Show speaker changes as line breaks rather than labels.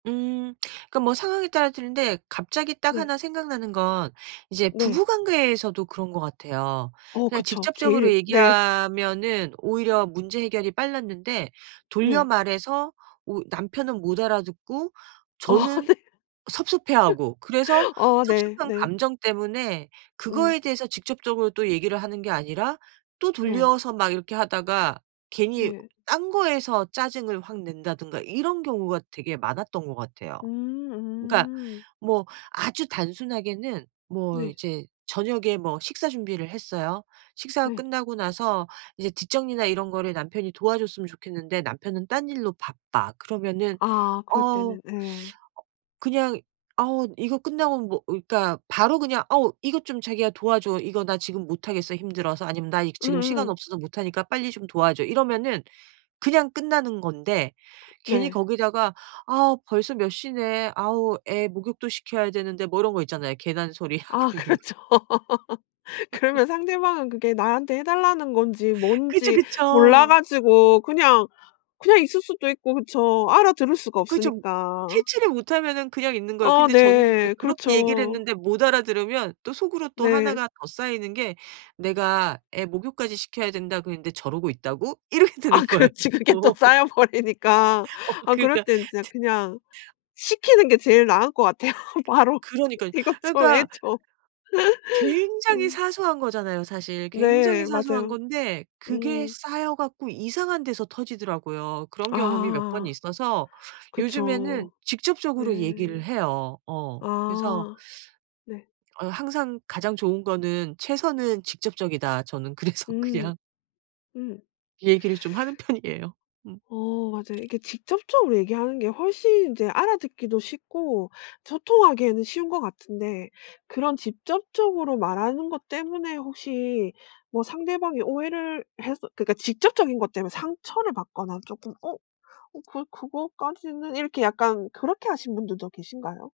음 그 뭐 상황에 따라 틀린데 갑자기 딱
네.
하나 생각나는 건 이제
네.
부부관계에서도 그런 것 같아요.
어
그냥
그쵸.
직접적으로
제일 네.
얘기하면은 오히려 문제 해결이 빨랐는데 돌려
네.
말해서 우 남편은 못 알아듣고
어
저는
네.
섭섭해하고 그래서
어
섭섭한
네네.
감정 때문에
음.
그거에 대해서 직접적으로 또 얘기를 하는 게 아니라 또
네.
돌려서 막 이렇게 하다가 괜히
네.
딴 거에서 짜증을 확 낸다든가 이런 경우가 되게 많았던 것 같아요. 그니까
음.
뭐 아주 단순하게는 뭐
네.
이제 저녁에 뭐 식사 준비를 했어요. 식사가
네.
끝나고 나서 이제 뒤 정리나 이런 거를 남편이 도와줬으면 좋겠는데 남편은 딴 일로 바빠. 그러면은
아 그럴
"어우
때는 예.
그냥 아우 이거 끝나면 뭐..." 그니까 바로 그냥 "어우 이것 좀 자기가 도와줘. 이거 나 지금 못하겠어 힘들어서." 아니면 "나 이 지금 시간
음.
없어서 못 하니까 빨리 좀 도와줘." 이러면은 그냥 끝나는 건데 괜히
네.
거기다가 "아 벌써 몇 시네 아우 애 목욕도 시켜야 되는데." 뭐 이런 거 있잖아요. 괜한 소리 하고
아
있는 거.
그렇죠. 그러면 상대방은 그게 나한테 해달라는 건지
그쵸,
뭔지 몰라
그쵸.
가지고 그냥, 그냥 있을 수도 있고 그쵸. 알아들을 수가
그쵸.
없으니까.
Catch를 못하면은 그냥 있는 거예요.
아
근데 저는 이제
네
그렇게 얘기를
그렇죠.
했는데 못 알아들으면 또 속으로 또
네.
하나가 더 쌓이는 게 '내가 애 목욕까지 시켜야 된다 그랬는데 저러고 있다고?' 이렇게
아
되는 거예요.
그렇지. 그게 또 쌓여버리니까.
어
아 그럴
그니까
땐 진짜 그냥 시키는 게 제일 나을 것 같아요. 바로
그러니까요.
"이것 좀
그러니까
해줘."
굉장히
음.
사소한 거잖아요 사실. 굉장히
네
사소한
맞아요.
건데 그게
음.
쌓여 갖고 이상한 데서 터지더라고요. 그런 경험이 몇 번
아.
있어서 요즘에는
그쵸. 네.
직접적으로 얘기를 해요. 어 그래서
아. 네.
어 항상 가장 좋은 거는 최선은 직접적이다. 저는 그래서
음.
그냥
음.
얘기를 좀 하는 편이에요. 음.
어 맞아요. 이게 직접적으로 얘기하는 게 훨씬 인제 알아듣기도 쉽고 소통하기에는 쉬운 것 같은데 그런 직접적으로 말하는 것 때문에 혹시 뭐 상대방이 오해를 해서 그니까 직접적인 것 때문에 상처를 받거나 쪼끔 어 어 그 그거까지는 이렇게 약간 그렇게 하신 분들도 계신가요?